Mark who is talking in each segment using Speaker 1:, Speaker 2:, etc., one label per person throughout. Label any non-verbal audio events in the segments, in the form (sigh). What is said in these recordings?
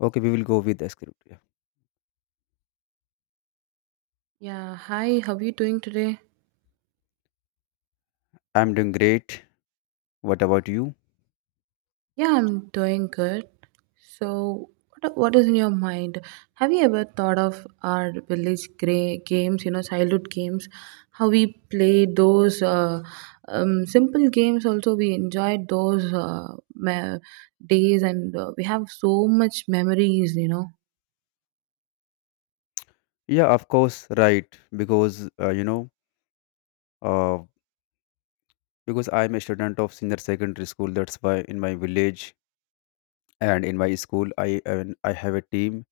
Speaker 1: Okay, we will go with the script. Yeah.
Speaker 2: Yeah, hi, how are you doing today?
Speaker 1: I'm doing great. What about you?
Speaker 2: Yeah, I'm doing good. So, what is in your mind? Have you ever thought of our village games, you know, childhood games? How we played those simple games, also, we enjoyed those days, and we have so much memories, you know.
Speaker 1: Yeah, of course, right. Because uh, you know, uh, because I'm a student of senior secondary school. That's why in my village and in my school, I have a team.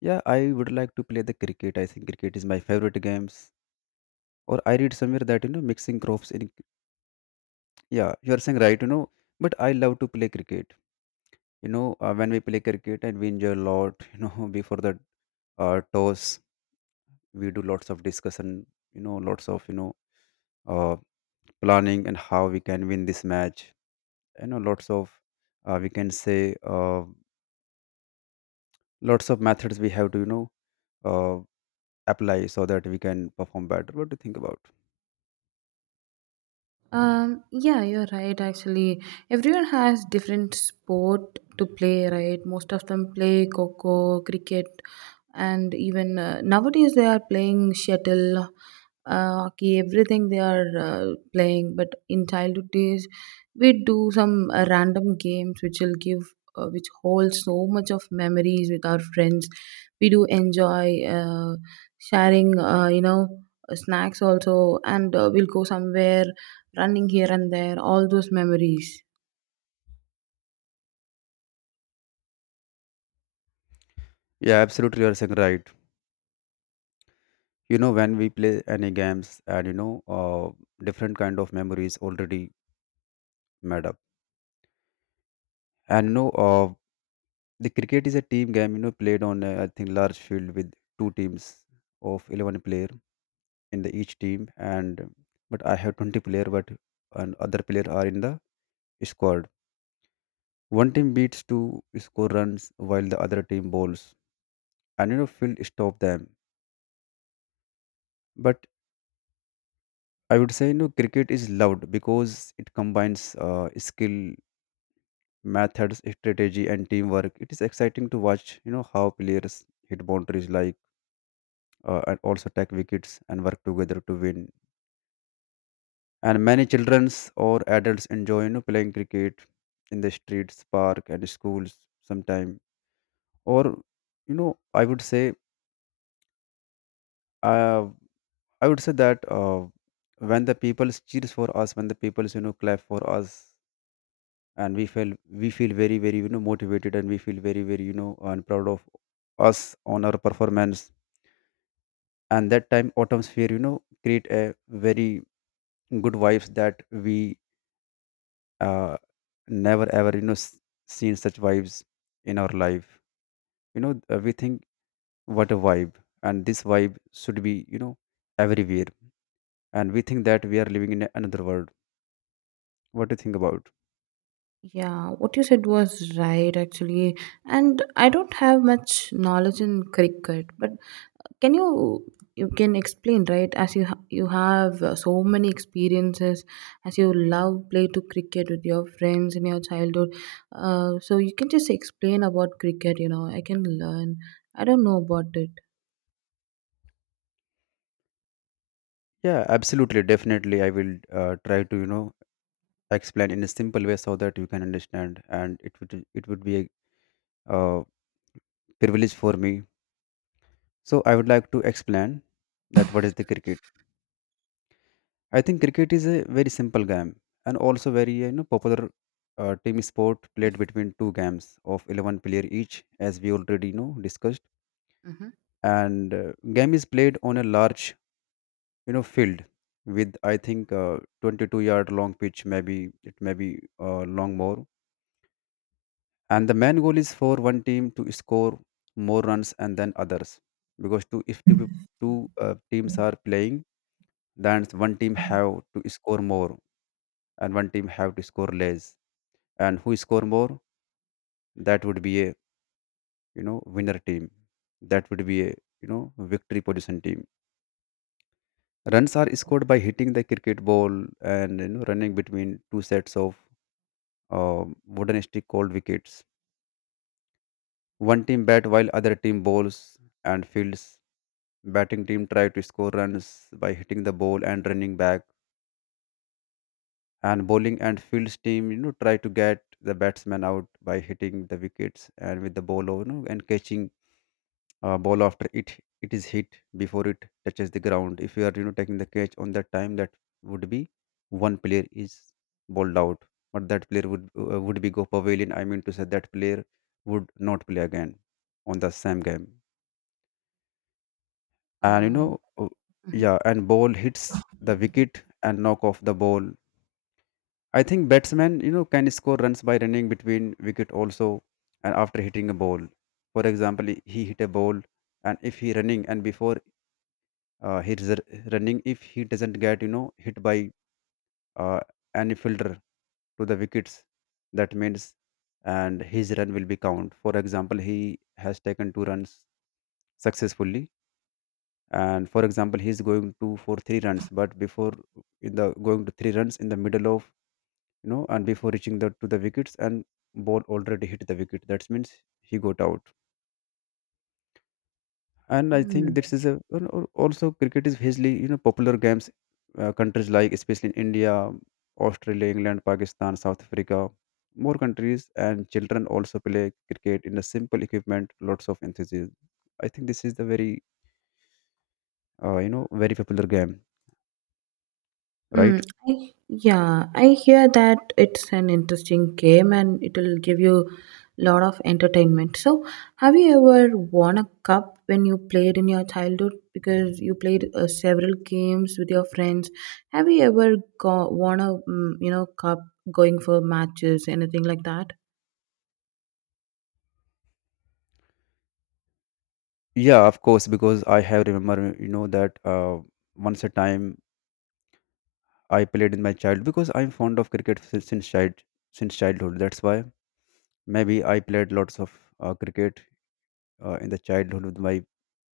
Speaker 1: Yeah, I would like to play the cricket. I think cricket is my favorite games. Or I read somewhere that mixing crops in. Yeah, you are saying right. But I love to play cricket. When we play cricket and we enjoy a lot. (laughs) Before the toss, we do lots of discussion, lots of, uh, planning, and how we can win this match, lots of, we can say, lots of methods we have to, uh, apply, so that we can perform better. What do you think about?
Speaker 2: Yeah, you're right. Actually, everyone has different sport to play, right? Most of them play coco, cricket, and even nowadays they are playing shuttle, hockey, everything they are playing. But in childhood days, we do some random games which will which hold so much of memories with our friends. We do enjoy sharing, snacks also, and we'll go somewhere running here and there, all those memories.
Speaker 1: Yeah, absolutely, you're saying right. You know, when we play any games, and different kind of memories already made up. And the cricket is a team game, played on a, I think, large field with two teams of 11 player in the each team, and but I have 20 player, but and other player are in the squad. One team beats to score runs while the other team bowls, and field stop them. But I would say, cricket is loved because it combines skill, methods, strategy, and teamwork. It is exciting to watch, how players hit boundaries like, and also take wickets and work together to win, and many childrens or adults enjoy, playing cricket in the streets park and schools sometime. Or, you know i would say uh, I would say that, when the people cheers for us, when the people, clap for us, and we feel very very, motivated, and we feel very very, and proud of us on our performance. And that time autumn sphere, create a very good vibes, that we, uh, never ever, seen such vibes in our life. You know, we think, what a vibe. And this vibe should be, everywhere. And we think that we are living in another world. What do you think about?
Speaker 2: Yeah, what you said was right actually. And I don't have much knowledge in cricket, but can you you can explain right as you you have so many experiences as you love play to cricket with your friends in your childhood. So you can just explain about cricket, you know. I can learn. I don't know about it.
Speaker 1: Yeah, absolutely, definitely I will try to, explain in a simple way so that you can understand. And it would be a, uh, privilege for me. So I would like to explain that, what is the cricket. I think cricket is a very simple game, and also very, popular team sport played between two games of 11 player each, as we already discussed.
Speaker 2: Mm-hmm.
Speaker 1: And, game is played on a large, field, with, I think, 22-yard long pitch, maybe it may be, long more. And the main goal is for one team to score more runs and then others. Because two, if two teams are playing, then one team have to score more, and one team have to score less, and who score more, that would be a, winner team. That would be a, victory position team. Runs are scored by hitting the cricket ball, and running between two sets of, wooden stick called wickets. One team bat while other team bowls and fields. Batting team try to score runs by hitting the ball and running back. And bowling and fields team, try to get the batsman out by hitting the wickets and with the ball, and catching ball after it is hit, before it touches the ground. If you are, taking the catch on that time, that would be, one player is bowled out. But that player would would be go pavilion. I mean to say, that player would not play again on the same game. And,
Speaker 2: Uh,
Speaker 1: yeah, and ball hits the wicket and knock off the ball. I think batsmen, can score runs by running between wicket also, and after hitting a ball. For example, he hit a ball, and if he running, and before, uh, he is r- running, if he doesn't get, hit by uh, any fielder, to the wickets, that means, and his run will be count. For example, he has taken two runs successfully. And for example, he is going to for three runs, but before, in the going to three runs, in the middle of, and before reaching the to the wickets, and ball already hit the wicket, that means he got out. And I think
Speaker 2: mhm.
Speaker 1: this is a, also cricket is hugely, popular games, countries like, especially in India, Australia, England, Pakistan, South Africa, more countries, and children also play cricket in a simple equipment, lots of enthusiasm. I think this is the very, very popular game,
Speaker 2: Mm,
Speaker 1: right?
Speaker 2: yeah, I hear that it's an interesting game and it'll give you a lot of entertainment. So, have you ever won a cup when you played in your childhood? Because you played several games with your friends. Have you ever go won a mm, you know cup going for matches, anything like that?
Speaker 1: Yeah, of course, because I have remember, that, once a time I played in my child, because I'm fond of cricket since childhood. That's why maybe I played lots of, cricket, in the childhood with my,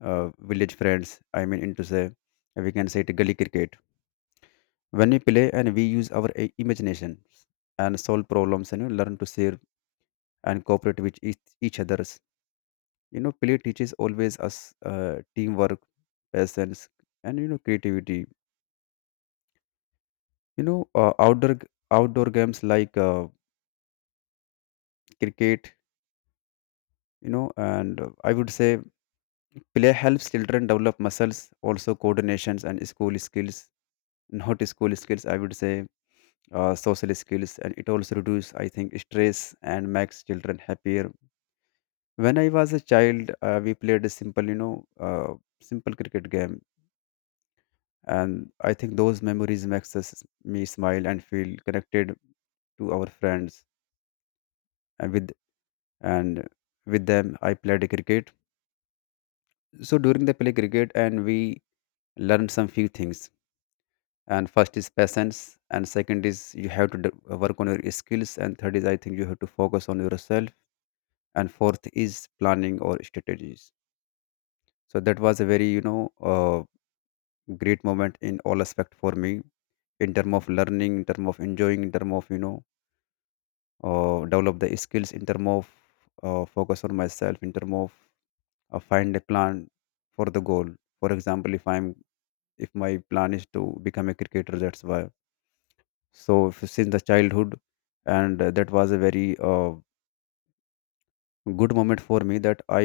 Speaker 1: village friends. I mean, into say, we can say it gully cricket. When we play and we use our imagination and solve problems, and learn to share and cooperate with each others. Play teaches always us, teamwork, patience, and creativity. Outdoor outdoor games like, cricket. And, I would say play helps children develop muscles, also coordinations and school skills. Not school skills, I would say, social skills, and it also reduces, I think, stress and makes children happier. When I was a child, we played a simple, simple cricket game, and I think those memories makes us, me smile and feel connected to our friends, and with and them I played cricket. So during the play cricket, and we learned some few things. And first is patience, and second is you have to work on your skills, and third is, I think, you have to focus on yourself, and fourth is planning or strategies. So that was a very, great moment in all aspect for me, in term of learning, in term of enjoying, in term of, develop the skills, in term of, focus on myself, in term of, find a plan for the goal. For example, if my plan is to become a cricketer, that's why, so since the childhood. And, that was a very, good moment for me, that i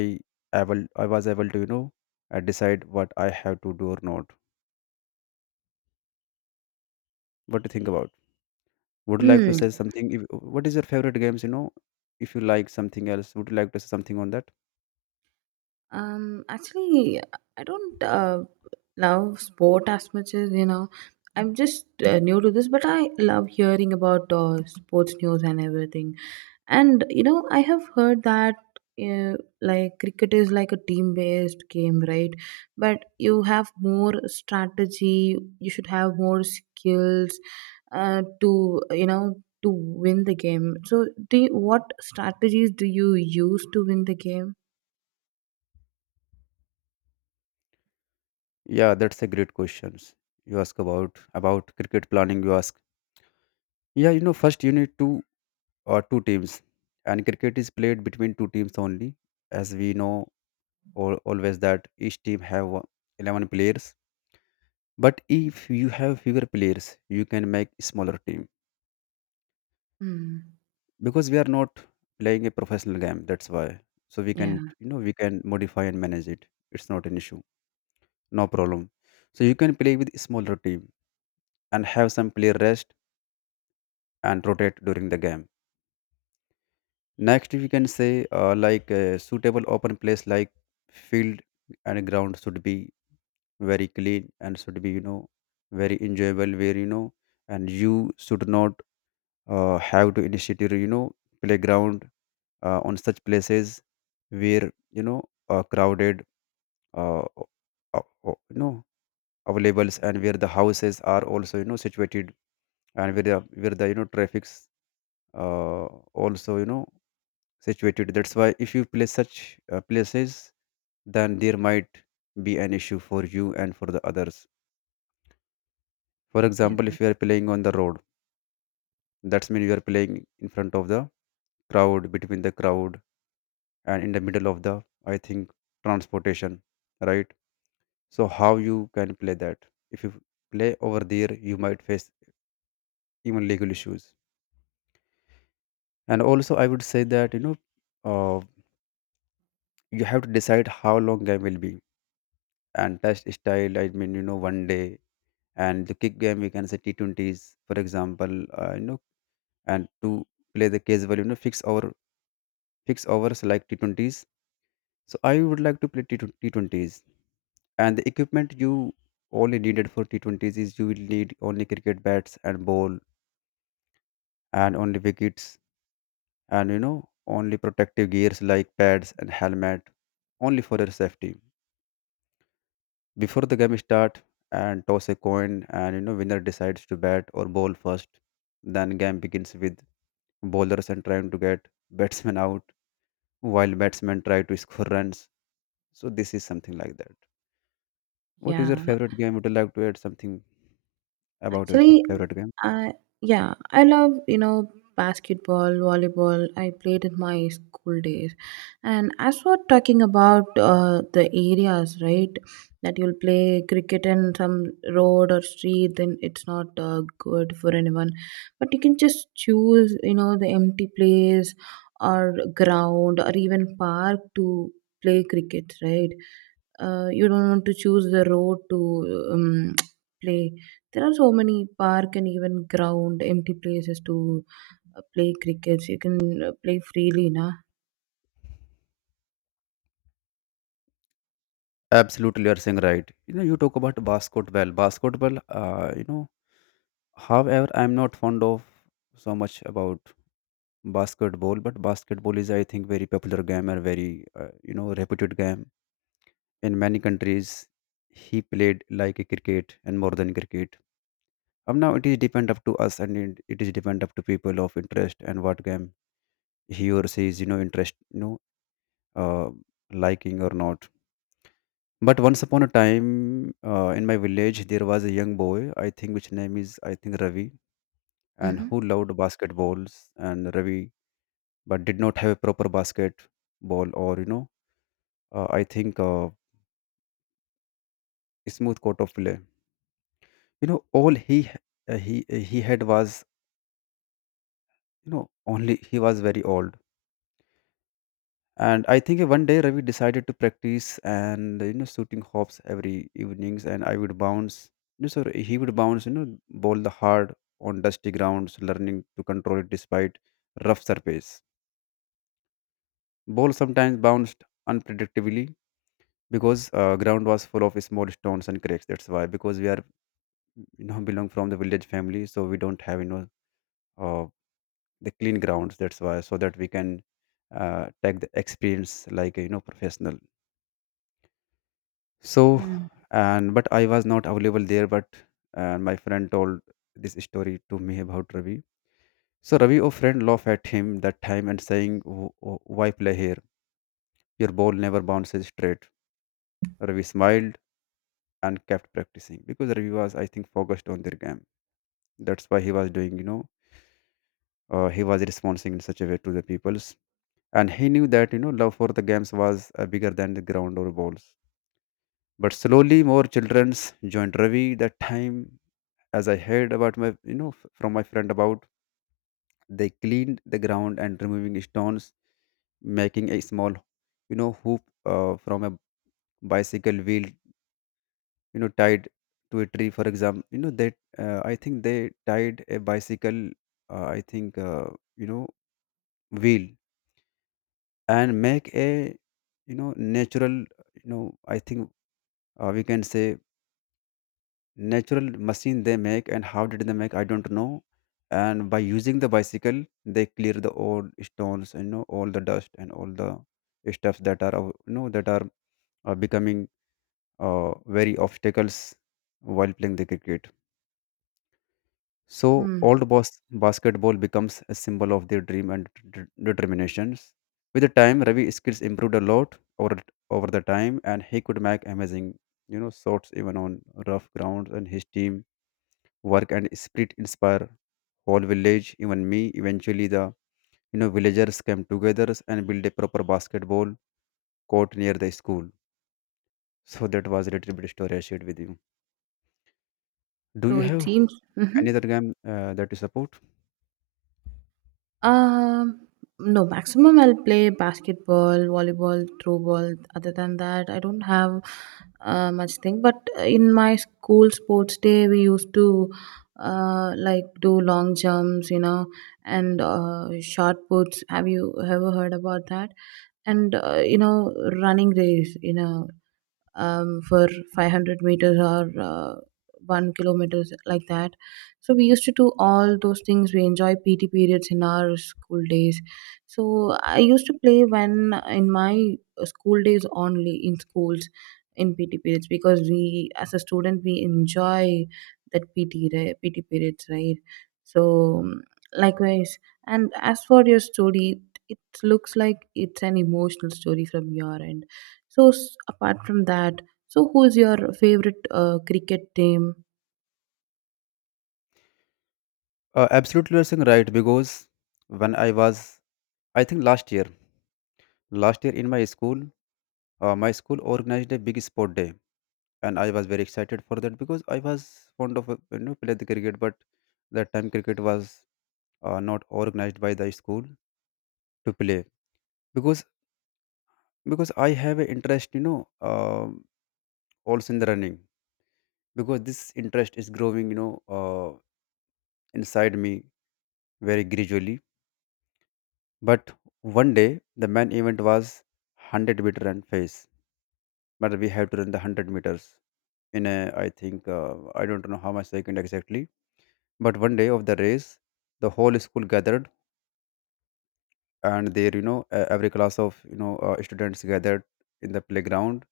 Speaker 1: able i was able to, decide what I have to do or not. What do you think about? Would you like to
Speaker 2: Hmm.
Speaker 1: say something? If, what is your favorite games, if you like something else, would you like to say something on that?
Speaker 2: Actually, I don't love sport as much as you know. I'm just new to this, but I love hearing about sports news and everything. And you know, I have heard that like cricket is like a team-based game, right? But you have more strategy. You should have more skills to you know to win the game. So, what strategies do you use to win the game?
Speaker 1: Yeah, that's a great questions you ask. About cricket planning you ask. Yeah, first you need, two teams, and cricket is played between two teams only, as we know, or always, that each team have, 11 players, but if you have fewer players you can make smaller team,
Speaker 2: Hmm.
Speaker 1: because we are not playing a professional game, that's why, so we can
Speaker 2: Yeah.
Speaker 1: you know we can modify and manage it. It's not an issue, no problem. So you can play with smaller team, and have some player rest, and rotate during the game. Next, we can say, like a suitable open place, like field. And ground should be very clean, and should be, very enjoyable, where, and you should not, have to initiate your, playground, on such places where, crowded, uh, o- o- o- you know availables, and where the houses are also, situated, and where the, traffics, uh, also, situated. That's why if you place such, places, then there might be an issue for you and for the others. For
Speaker 2: Yeah,
Speaker 1: example, if you are playing on the road, that's mean you are playing in front of the crowd, between the crowd, and in the middle of the, I think, transportation, right? So how you can play that? If you play over there, you might face even legal issues. And also, I would say that, uh, you have to decide how long game will be, and test style. I mean, one day, and the kick game we can say T20s, for example. And to play the casual, fix overs like T20s. So I would like to play T20s, and the equipment you only needed for T20s is you will need only cricket bats and ball and only wickets and only protective gears like pads and helmet only for your safety before the game start, and toss a coin and winner decides to bat or bowl first. Then game begins with bowlers and trying to get batsmen out while batsmen try to score runs. So this is something like that. What is your
Speaker 2: yeah.
Speaker 1: favorite game? Would you like to add something about your
Speaker 2: Actually,
Speaker 1: favorite game?
Speaker 2: I yeah, I love you know basketball, volleyball. I played in my school days, and as we're talking about the areas, right? That you'll play cricket in some road or street, then it's not good for anyone. But you can just choose, you know, the empty place or ground or even park to play cricket, right? You don't want to choose the road to (tsk) play there are so many park and even ground, empty places to play cricket. You can play freely, na.
Speaker 1: Absolutely, you are saying right. You know you talk about basketball, basketball. However, I'm not fond of so much about basketball, but basketball is, I think, very popular game and very, reputed game in many countries. He played like a cricket and more than cricket. Now it is depend up to us, and it is depend up to people of interest and what game he or she is, interest, uh, liking or not. But once upon a time, in my village there was a young boy, I think, which name is, I think, Ravi, and
Speaker 2: Mm-hmm.
Speaker 1: who loved basketballs. And Ravi, but did not have a proper basketball or, I think, smooth coat of play. You know, all he he had was, you know, only he was very old. And I think one day Ravi decided to practice and, shooting hops every evenings, and I would bounce. You know, so he would bounce. You know, bowl the hard on dusty grounds, learning to control it despite rough surface. Ball sometimes bounced unpredictably because ground was full of small stones and cracks. That's why, because we are, you know, belong from the village family, so we don't have, uh, the clean grounds. That's why, so that we can take the experience like a, you know, professional. So,
Speaker 2: Mm-hmm.
Speaker 1: and but I was not available there. But my friend told this story to me about Ravi. So Ravi or friend laughed at him that time, and saying, Why play here? Your ball never bounces straight." Ravi smiled and kept practicing, because Ravi was, I think, focused on their game. That's why he was doing, he was responding in such a way to the peoples. And he knew that, you know, love for the games was, bigger than the ground or balls. But slowly more childrens joined Ravi that time, as I heard about my, you know, from my friend about. They cleaned the ground and removing stones, making a small, you know, hoop from a bicycle wheel, you know, tied to a tree, for example. You know that, I think they tied a bicycle, I think you know wheel, and make a, you know, natural, you know I think we can say natural machine they make. And how did they make, I don't know. And by using the bicycle, they clear the old stones, you know, all the dust and all the stuff that are, that are becoming uh, very obstacles while playing the cricket. So
Speaker 2: Mm.
Speaker 1: old boss basketball becomes a symbol of their dream and determinations. With the time, Ravi's skills improved a lot over the time, and he could make amazing, you know, shots even on rough grounds. And his team work and spirit inspire whole village, even me. Eventually, the, you know, villagers came together and built a proper basketball court near the school. So that was a little bit story I shared with you. Do
Speaker 2: So
Speaker 1: you
Speaker 2: it
Speaker 1: have
Speaker 2: seems.
Speaker 1: any
Speaker 2: Mhm.
Speaker 1: other game that you support?
Speaker 2: Um, no, maximum I'll play basketball, volleyball, throw ball. Other than that, I don't have much thing. But in my school sports day, we used to like do long jumps, you know, and shot puts. Have you ever heard about that? And you know, running race, you know, for 500 meters or 1 kilometers like that. So we used to do all those things. We enjoy PT periods in our school days. So I used to play when in my school days only in schools in PT periods because we as a student we enjoy that PT right, PT periods right. So, likewise, and as for your story, it looks like it's an emotional story from your end so apart from that, so who's your favorite cricket team?
Speaker 1: Absolutely, you're saying right. Because when I was, I think, last year, in my school, my school organized a big sport day, and I was very excited for that because I was fond of, play the cricket. But that time cricket was, not organized by the school to play. Because, I have an interest, you know, also in the running, because this interest is growing, you know, inside me very gradually. But one day the main event was 100 meter run phase, but we have to run the 100 meters in a, I think, I don't know how much second exactly. But one day of the race, the whole school gathered, and there, you know, every class of, students gathered in the playground,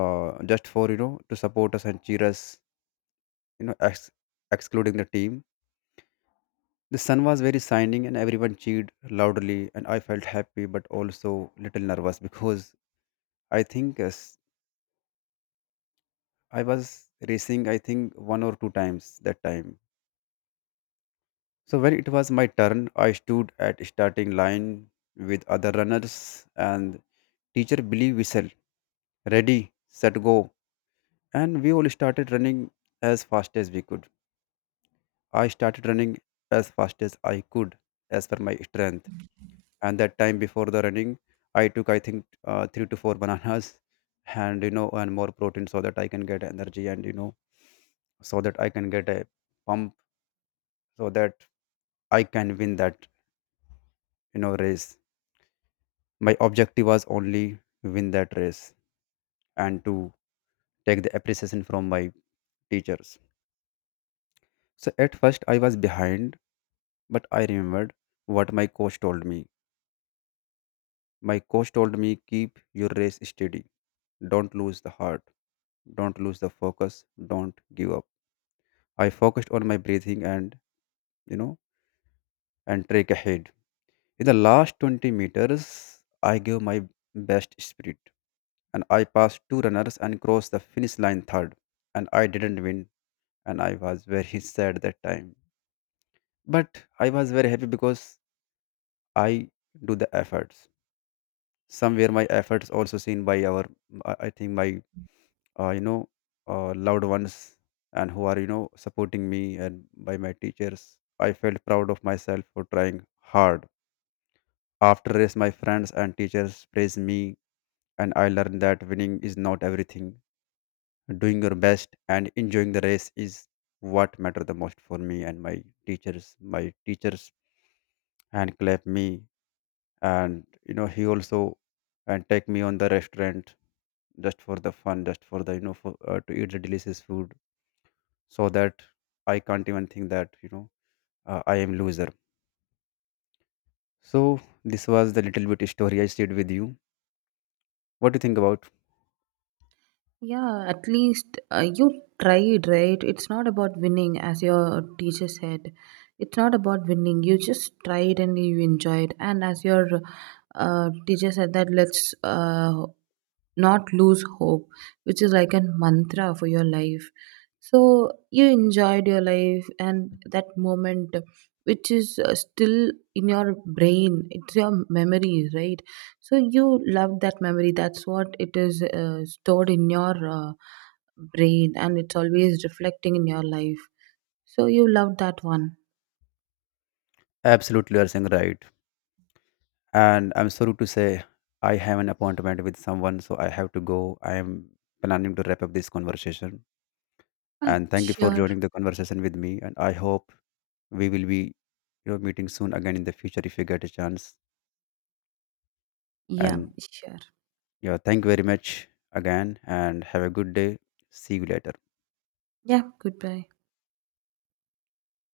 Speaker 1: just for, you know, to support us and cheer us, you know, excluding the team. The sun was very shining and everyone cheered loudly, and I felt happy but also little nervous because, I think, yes, I was racing, I think, one or two times that time. So when it was my turn, I stood at starting line with other runners, and teacher Billy whistled, "Ready, set, go!" And we all started running as fast as we could. I started running as fast as I could as per my strength. And that time before the running, I took, I think, 3 to 4 bananas (laughs) and, you know, and more protein, so that I can get energy, and you know, so that I can get a pump, so that I can win that, you know, race. My objective was only win that race and to take the appreciation from my teachers. So at first I was behind, but I remembered what my coach told me. My coach told me, keep your race steady. Don't lose the heart. Don't lose the focus. Don't give up. I focused on my breathing and, you know, and track ahead. In the last 20 meters, I gave my best spirit, and I passed two runners and crossed the finish line third. And I didn't win, and I was very (laughs) sad that time. But I was very happy because I do the efforts. Somewhere my efforts also seen by our, I think my, uh, you know loved ones, and who are, you know, supporting me, and by my teachers. I felt proud of myself for trying hard. After race, my friends and teachers praised me, and I learned that winning is not everything. Doing your best and enjoying the race is what matter the most for me. And my teachers, and clap me, and you know, he also, and take me on the restaurant just for the fun, just for the, to eat the delicious food, so that I can't even think that, I am loser. So this was the little bit story I shared with you. What do you think about?
Speaker 2: Yeah, at least you tried, right? It's not about winning, as your teacher said. It's not about winning. You just tried and you enjoyed. And as your teacher said that let's not lose hope, which is like a mantra for your life. So you enjoyed your life and that moment, which is still in your brain, it's your memory, right? So you love that memory. That's what it is stored in your brain and it's always reflecting in your life. So you love that one.
Speaker 1: Absolutely, you are saying right. And I'm sorry to say I have an appointment with someone, so I have to go. I am planning to wrap up this conversation.
Speaker 2: I'm
Speaker 1: And thank you for
Speaker 2: sure.
Speaker 1: joining the conversation with me. And I hope we will be, meeting soon again in the future if you get a chance.
Speaker 2: Yeah,
Speaker 1: And
Speaker 2: sure.
Speaker 1: yeah, thank you very much again, and have a good day. See you later.
Speaker 2: Yeah, goodbye.